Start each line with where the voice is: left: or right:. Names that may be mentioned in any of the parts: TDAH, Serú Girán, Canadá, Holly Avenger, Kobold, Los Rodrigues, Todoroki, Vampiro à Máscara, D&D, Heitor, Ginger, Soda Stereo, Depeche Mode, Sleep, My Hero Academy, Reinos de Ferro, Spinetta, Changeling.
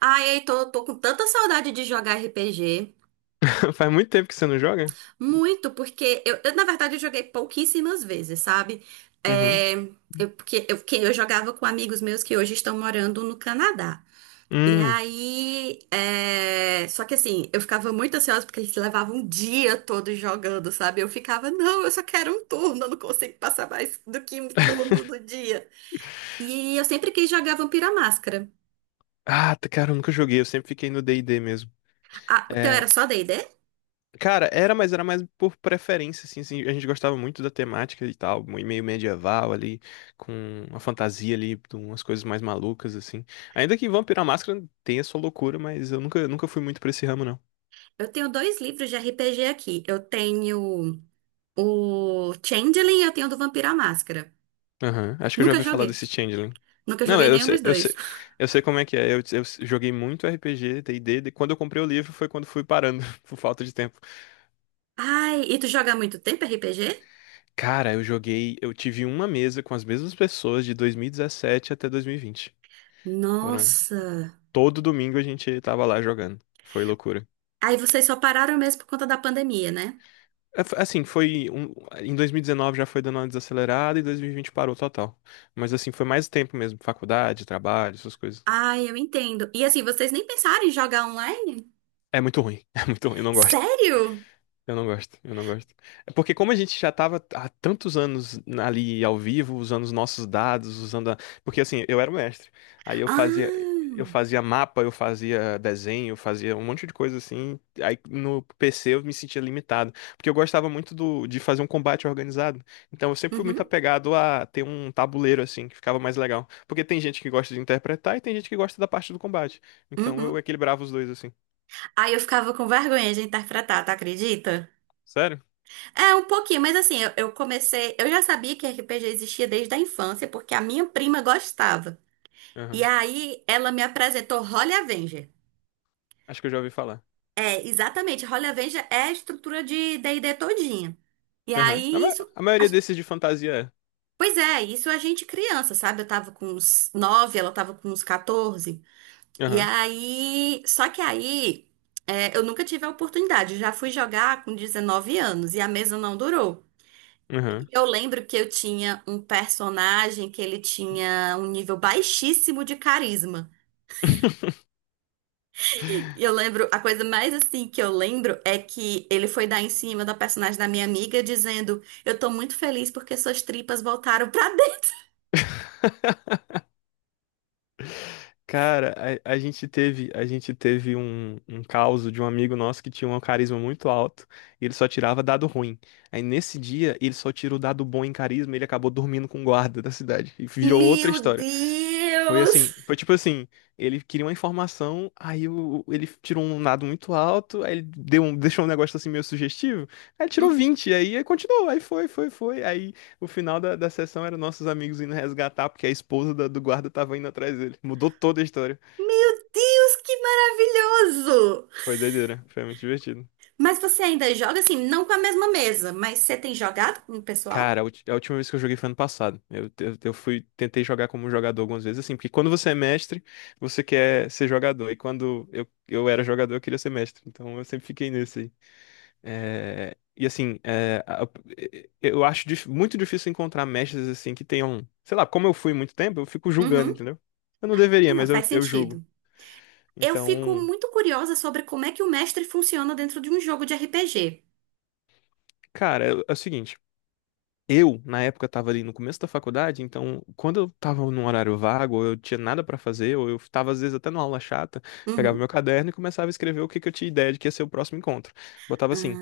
right: Ai, Heitor, eu tô com tanta saudade de jogar RPG.
left: Faz muito tempo que você não joga?
right: Muito, porque eu, na verdade, eu joguei pouquíssimas vezes, sabe?
left: Uhum.
right: É, que eu jogava com amigos meus que hoje estão morando no Canadá. E
left: Hum.
right: aí, é, só que assim, eu ficava muito ansiosa porque eles levavam um dia todo jogando, sabe? Eu ficava, não, eu só quero um turno, eu não consigo passar mais do que um turno no dia. E eu sempre quis jogar Vampira Máscara.
left: Ah, cara, eu nunca joguei, eu sempre fiquei no D&D mesmo.
right: Ah, o teu era
left: É,
right: só D&D?
left: cara, era, mas era mais por preferência, assim, a gente gostava muito da temática e tal, meio medieval ali, com uma fantasia ali, de umas coisas mais malucas, assim. Ainda que Vampiro à Máscara tenha sua loucura, mas eu nunca fui muito pra esse ramo, não.
right: Eu tenho dois livros de RPG aqui. Eu tenho o Changeling e eu tenho o do Vampiro à Máscara.
left: Aham. Acho que eu já
right: Nunca
left: ouvi falar
right: joguei.
left: desse Changeling.
right: Nunca
left: Não,
right: joguei nenhum dos dois.
left: eu sei como é que é, eu joguei muito RPG, D&D, quando eu comprei o livro foi quando fui parando, por falta de tempo.
right: Ai, e tu joga há muito tempo RPG?
left: Cara, eu joguei. Eu tive uma mesa com as mesmas pessoas de 2017 até 2020. Foram.
right: Nossa.
left: Todo domingo a gente tava lá jogando. Foi loucura.
right: Aí vocês só pararam mesmo por conta da pandemia, né?
left: É, assim, foi. Em 2019 já foi dando uma desacelerada e 2020 parou total. Mas assim, foi mais tempo mesmo. Faculdade, trabalho, essas coisas.
right: Ai, eu entendo. E assim, vocês nem pensaram em jogar online?
left: É muito ruim. É muito ruim, eu não gosto.
right: Sério?
left: Eu não gosto, eu não gosto. É porque como a gente já tava há tantos anos ali ao vivo, usando os nossos dados, usando a. Porque assim, eu era o mestre. Aí eu
right: Ah.
left: fazia mapa, eu fazia desenho, eu fazia um monte de coisa assim. Aí no PC eu me sentia limitado, porque eu gostava muito de fazer um combate organizado. Então eu sempre fui muito
right: Uhum,
left: apegado a ter um tabuleiro assim, que ficava mais legal. Porque tem gente que gosta de interpretar e tem gente que gosta da parte do combate. Então eu
right: uhum.
left: equilibrava os dois assim.
right: Aí eu ficava com vergonha de interpretar, tu acredita?
left: Sério?
right: É, um pouquinho, mas assim, eu comecei. Eu já sabia que RPG existia desde a infância, porque a minha prima gostava. E
left: Aham.
right: aí ela me apresentou Holly Avenger.
left: Acho que eu já ouvi falar.
right: É, exatamente, Holly Avenger é a estrutura de D&D todinha. E
left: Aham. A,
right: aí
left: ma-
right: isso.
left: a
right: a-
left: maioria desses de fantasia
right: Pois é, isso a gente criança, sabe? Eu tava com uns 9, ela tava com uns 14.
left: é.
right: E
left: Aham.
right: aí. Só que aí, é, eu nunca tive a oportunidade, eu já fui jogar com 19 anos e a mesa não durou. E
left: Aham.
right: eu lembro que eu tinha um personagem que ele tinha um nível baixíssimo de carisma. E eu lembro, a coisa mais assim que eu lembro é que ele foi dar em cima da personagem da minha amiga dizendo: "Eu tô muito feliz porque suas tripas voltaram pra dentro."
left: Cara, a gente teve, um, caso de um amigo nosso que tinha um carisma muito alto e ele só tirava dado ruim. Aí nesse dia ele só tirou dado bom em carisma e ele acabou dormindo com o guarda da cidade. E virou outra
right: Meu
left: história. Foi
right: Deus!
left: assim, foi tipo assim, ele queria uma informação, ele tirou um dado muito alto, aí ele deu um, deixou um negócio assim meio sugestivo, aí tirou
right: Hum?
left: 20 aí, aí continuou, aí foi, aí o final da sessão era nossos amigos indo resgatar, porque a esposa do guarda tava indo atrás dele. Mudou toda a história.
right: Meu Deus, que maravilhoso!
left: Foi doideira, foi muito divertido.
right: Mas você ainda joga assim, não com a mesma mesa, mas você tem jogado com o pessoal?
left: Cara, a última vez que eu joguei foi ano passado. Tentei jogar como jogador algumas vezes, assim, porque quando você é mestre, você quer ser jogador, e quando eu era jogador, eu queria ser mestre, então eu sempre fiquei nesse aí. É, e assim, é, eu acho muito difícil encontrar mestres assim que tenham, sei lá, como eu fui muito tempo, eu fico julgando,
right: Uhum.
left: entendeu? Eu não
right: Ah,
left: deveria,
right: não,
left: mas
right: faz
left: eu julgo.
right: sentido. Eu fico
left: Então,
right: muito curiosa sobre como é que o mestre funciona dentro de um jogo de RPG.
left: cara, é o seguinte, eu na época tava ali no começo da faculdade, então quando eu tava num horário vago, ou eu tinha nada pra fazer, ou eu tava às vezes até numa aula chata, pegava
right: Uhum.
left: meu caderno e começava a escrever o que que eu tinha ideia de que ia ser o próximo encontro. Botava assim,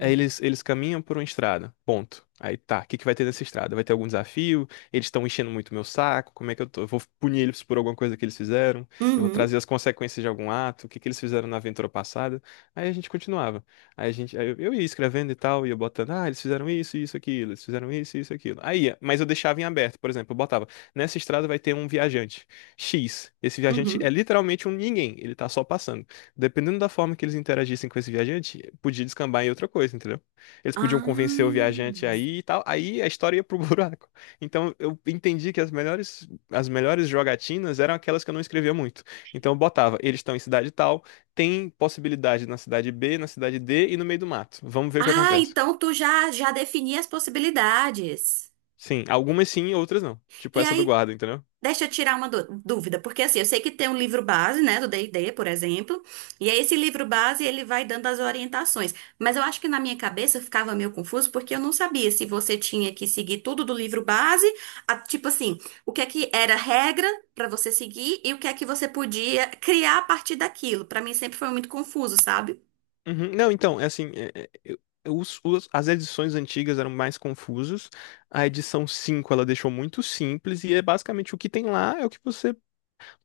left: aí eles caminham por uma estrada, ponto. Aí tá, o que que vai ter nessa estrada? Vai ter algum desafio? Eles estão enchendo muito meu saco? Como é que eu tô? Eu vou punir eles por alguma coisa que eles fizeram? Eu vou
right: Uhum.
left: trazer as consequências de algum ato? O que que eles fizeram na aventura passada? Aí a gente continuava. Aí eu ia escrevendo e tal, ia botando, ah, eles fizeram isso, isso, aquilo, eles fizeram isso, isso, aquilo. Aí, ia, mas eu deixava em aberto, por exemplo, eu botava, nessa estrada vai ter um viajante X. Esse viajante é
right: Uhum.
left: literalmente um ninguém, ele tá só passando. Dependendo da forma que eles interagissem com esse viajante, podia descambar em outra coisa, entendeu? Eles podiam convencer o
right: Ah.
left: viajante aí e tal, aí a história ia pro buraco. Então eu entendi que as melhores jogatinas eram aquelas que eu não escrevia muito. Então eu botava, eles estão em cidade tal, tem possibilidade na cidade B, na cidade D e no meio do mato. Vamos ver o que
right: Ah,
left: acontece.
right: então tu já defini as possibilidades.
left: Sim, algumas sim, outras não. Tipo
right: E
left: essa do
right: aí,
left: guarda, entendeu?
right: deixa eu tirar uma dúvida, porque assim, eu sei que tem um livro base, né, do D&D, por exemplo, e aí esse livro base ele vai dando as orientações, mas eu acho que na minha cabeça eu ficava meio confuso porque eu não sabia se você tinha que seguir tudo do livro base, tipo assim, o que é que era regra pra você seguir e o que é que você podia criar a partir daquilo. Pra mim sempre foi muito confuso, sabe?
left: Uhum. Não, então, é assim, as edições antigas eram mais confusas. A edição 5, ela deixou muito simples e é basicamente o que tem lá é o que você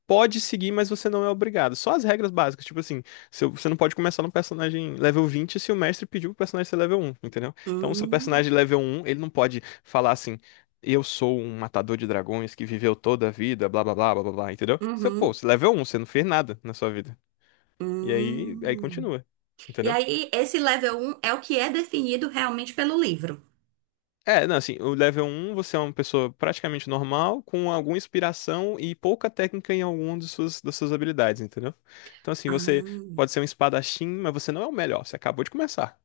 left: pode seguir, mas você não é obrigado. Só as regras básicas, tipo assim, se o- você não pode começar no personagem level 20 se o mestre pediu pro personagem ser level um, entendeu? Então, o seu
right: Hum,
left: personagem level um, ele não pode falar assim, eu sou um matador de dragões que viveu toda a vida, blá blá blá blá blá, blá", entendeu? Você, pô,
right: uhum,
left: você level um, você não fez nada na sua vida. E aí
right: hum.
left: continua.
right: E
left: Entendeu?
right: aí esse level 1 é o que é definido realmente pelo livro.
left: É, não, assim, o level um, você é uma pessoa praticamente normal, com alguma inspiração e pouca técnica em alguma das suas habilidades, entendeu? Então, assim, você pode
right: Ah.
left: ser um espadachim, mas você não é o melhor, você acabou de começar.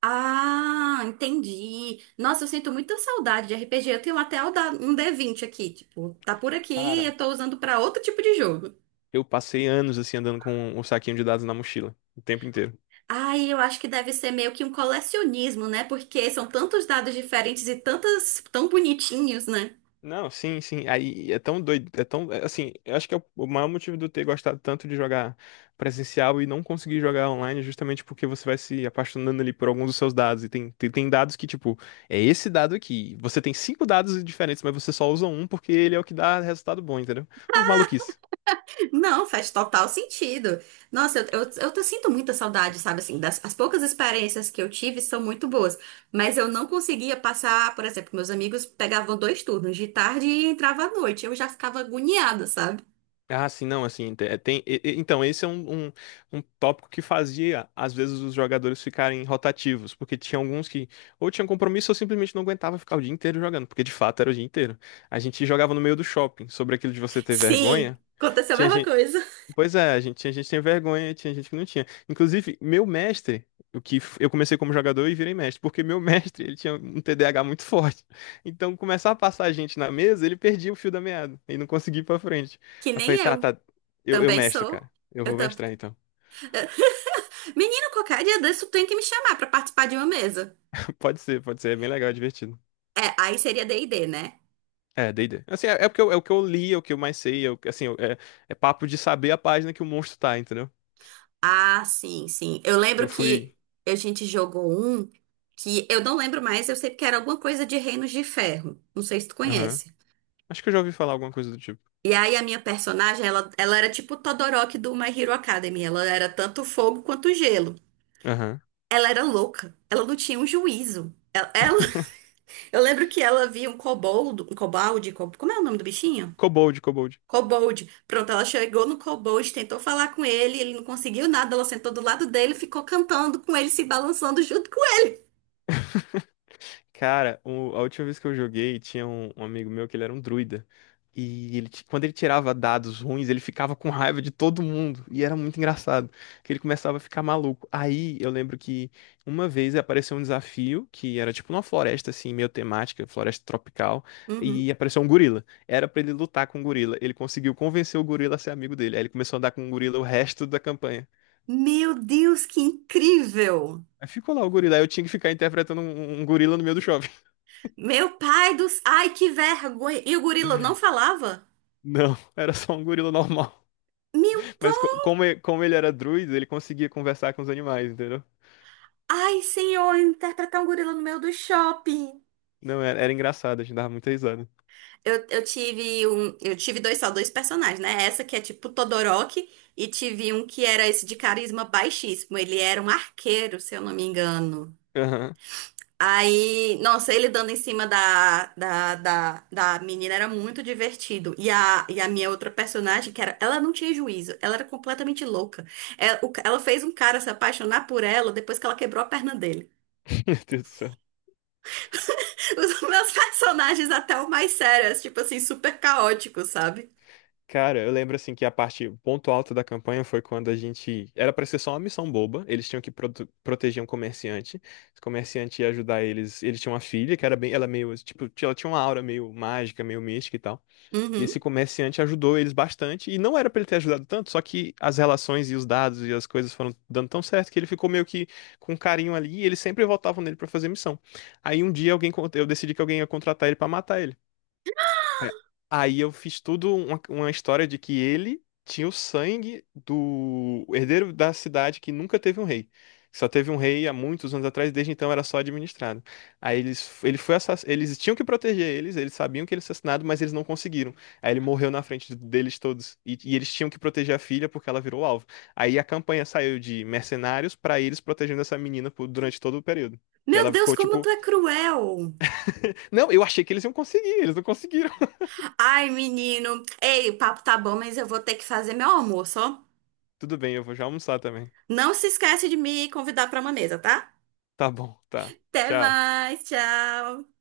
right: Ah, entendi. Nossa, eu sinto muita saudade de RPG. Eu tenho até o um d20 aqui, tipo, tá por aqui,
left: Cara,
right: eu tô usando pra outro tipo de jogo.
left: eu passei anos, assim, andando com o saquinho de dados na mochila, o tempo inteiro.
right: Ai, eu acho que deve ser meio que um colecionismo, né? Porque são tantos dados diferentes e tantas tão bonitinhos, né?
left: Não, sim, sim. Aí é tão doido, assim, eu acho que é o maior motivo de eu ter gostado tanto de jogar presencial e não conseguir jogar online é justamente porque você vai se apaixonando ali por alguns dos seus dados. E tem dados que, tipo, é esse dado aqui. Você tem cinco dados diferentes, mas você só usa um porque ele é o que dá resultado bom, entendeu? Mas maluquice.
right: Não, faz total sentido. Nossa, eu sinto muita saudade, sabe assim, as poucas experiências que eu tive são muito boas, mas eu não conseguia passar, por exemplo, meus amigos pegavam dois turnos de tarde e entrava à noite. Eu já ficava agoniada, sabe?
left: Ah, sim, não, assim, tem, então, esse é um tópico que fazia, às vezes, os jogadores ficarem rotativos, porque tinha alguns que ou tinham compromisso ou simplesmente não aguentava ficar o dia inteiro jogando, porque de fato era o dia inteiro. A gente jogava no meio do shopping, sobre aquilo de você ter
right: Sim,
left: vergonha,
right: aconteceu a
left: tinha.
right: mesma coisa.
left: Pois é, tinha gente que tem vergonha, tinha gente que não tinha. Inclusive, meu mestre, eu comecei como jogador e virei mestre, porque meu mestre, ele tinha um TDAH muito forte. Então, começar a passar a gente na mesa, ele perdia o fio da meada e não conseguia ir pra frente.
right: Que
left: Aí eu
right: nem
left: falei, tá,
right: eu.
left: tá, eu
right: Também
left: mestro, cara.
right: sou.
left: Eu
right: Eu
left: vou
right: tam...
left: mestrar então.
right: Menino, qualquer dia desse tu tem que me chamar pra participar de uma mesa.
left: Pode ser, é bem legal, é divertido.
right: É, aí seria D&D, né?
left: É, D&D. Assim, é porque eu, é o que eu li, é o que eu mais sei, é, assim, é papo de saber a página que o monstro tá, entendeu?
right: Ah, sim, sim. Eu lembro
left: Eu
right: que
left: fui.
right: a gente jogou um que eu não lembro mais, eu sei que era alguma coisa de Reinos de Ferro. Não sei se tu
left: Aham.
right: conhece.
left: Acho que eu já ouvi falar alguma coisa do tipo.
right: E aí a minha personagem, ela era tipo o Todoroki do My Hero Academy. Ela era tanto fogo quanto gelo.
left: Aham.
right: Ela era louca. Ela não tinha um juízo. Ela ela Eu lembro que ela viu um coboldo, um cobalde, como é o nome do bichinho?
left: Kobold, Kobold.
right: Kobold. Pronto, ela chegou no kobold, tentou falar com ele, ele não conseguiu nada, ela sentou do lado dele, e ficou cantando com ele, se balançando junto com
left: Cara, a última vez que eu joguei, tinha um amigo meu que ele era um druida. E quando ele tirava dados ruins, ele ficava com raiva de todo mundo. E era muito engraçado, que ele começava a ficar maluco. Aí eu lembro que uma vez apareceu um desafio, que era tipo numa floresta assim, meio temática, floresta tropical,
right: ele.
left: e
right: Uhum.
left: apareceu um gorila. Era pra ele lutar com o gorila. Ele conseguiu convencer o gorila a ser amigo dele. Aí ele começou a andar com o gorila o resto da campanha.
right: Meu Deus, que incrível!
left: Aí ficou lá o gorila, aí eu tinha que ficar interpretando um gorila no meio do shopping.
right: Meu pai dos... Ai, que vergonha! E o gorila não falava?
left: Não, era só um gorila normal.
right: Meu...
left: Mas como, como ele era druida, ele conseguia conversar com os animais, entendeu?
right: Ai, senhor, interpretar um gorila no meio do shopping.
left: Não, era engraçado, a gente dava muita risada.
right: Eu tive dois só dois personagens, né? Essa que é tipo Todoroki e tive um que era esse de carisma baixíssimo. Ele era um arqueiro, se eu não me engano.
left: Aham.
right: Aí, nossa, ele dando em cima da menina era muito divertido. E a minha outra personagem, que era, ela não tinha juízo, ela era completamente louca. Ela fez um cara se apaixonar por ela depois que ela quebrou a perna dele.
left: Meu Deus do céu.
right: Os meus personagens até o mais sérios, tipo assim, super caóticos, sabe?
left: Cara, eu lembro assim que a parte, o ponto alto da campanha foi quando a gente. Era pra ser só uma missão boba. Eles tinham que proteger um comerciante. Esse comerciante ia ajudar eles. Eles tinham uma filha que era bem. Ela meio. Tipo, ela tinha uma aura meio mágica, meio mística e tal. E
right: Uhum.
left: esse comerciante ajudou eles bastante, e não era pra ele ter ajudado tanto, só que as relações e os dados e as coisas foram dando tão certo que ele ficou meio que com um carinho ali, e eles sempre voltavam nele pra fazer missão. Aí um dia eu decidi que alguém ia contratar ele pra matar ele. É, aí eu fiz tudo uma história de que ele tinha o sangue do herdeiro da cidade que nunca teve um rei. Só teve um rei há muitos anos atrás, desde então era só administrado. Aí ele foi assass. Eles tinham que proteger eles, sabiam que ele era assassinado, mas eles não conseguiram. Aí ele morreu na frente deles todos. E eles tinham que proteger a filha porque ela virou alvo. Aí a campanha saiu de mercenários pra eles protegendo essa menina durante todo o período. Que
right: Meu
left: ela
right: Deus,
left: ficou
right: como tu
left: tipo,
right: é cruel!
left: não, eu achei que eles iam conseguir, eles não conseguiram.
right: Ai, menino. Ei, o papo tá bom, mas eu vou ter que fazer meu almoço, ó.
left: Tudo bem, eu vou já almoçar também.
right: Não se esquece de me convidar pra uma mesa, tá?
left: Tá bom, tá.
right: Até
left: Tchau.
right: mais, tchau!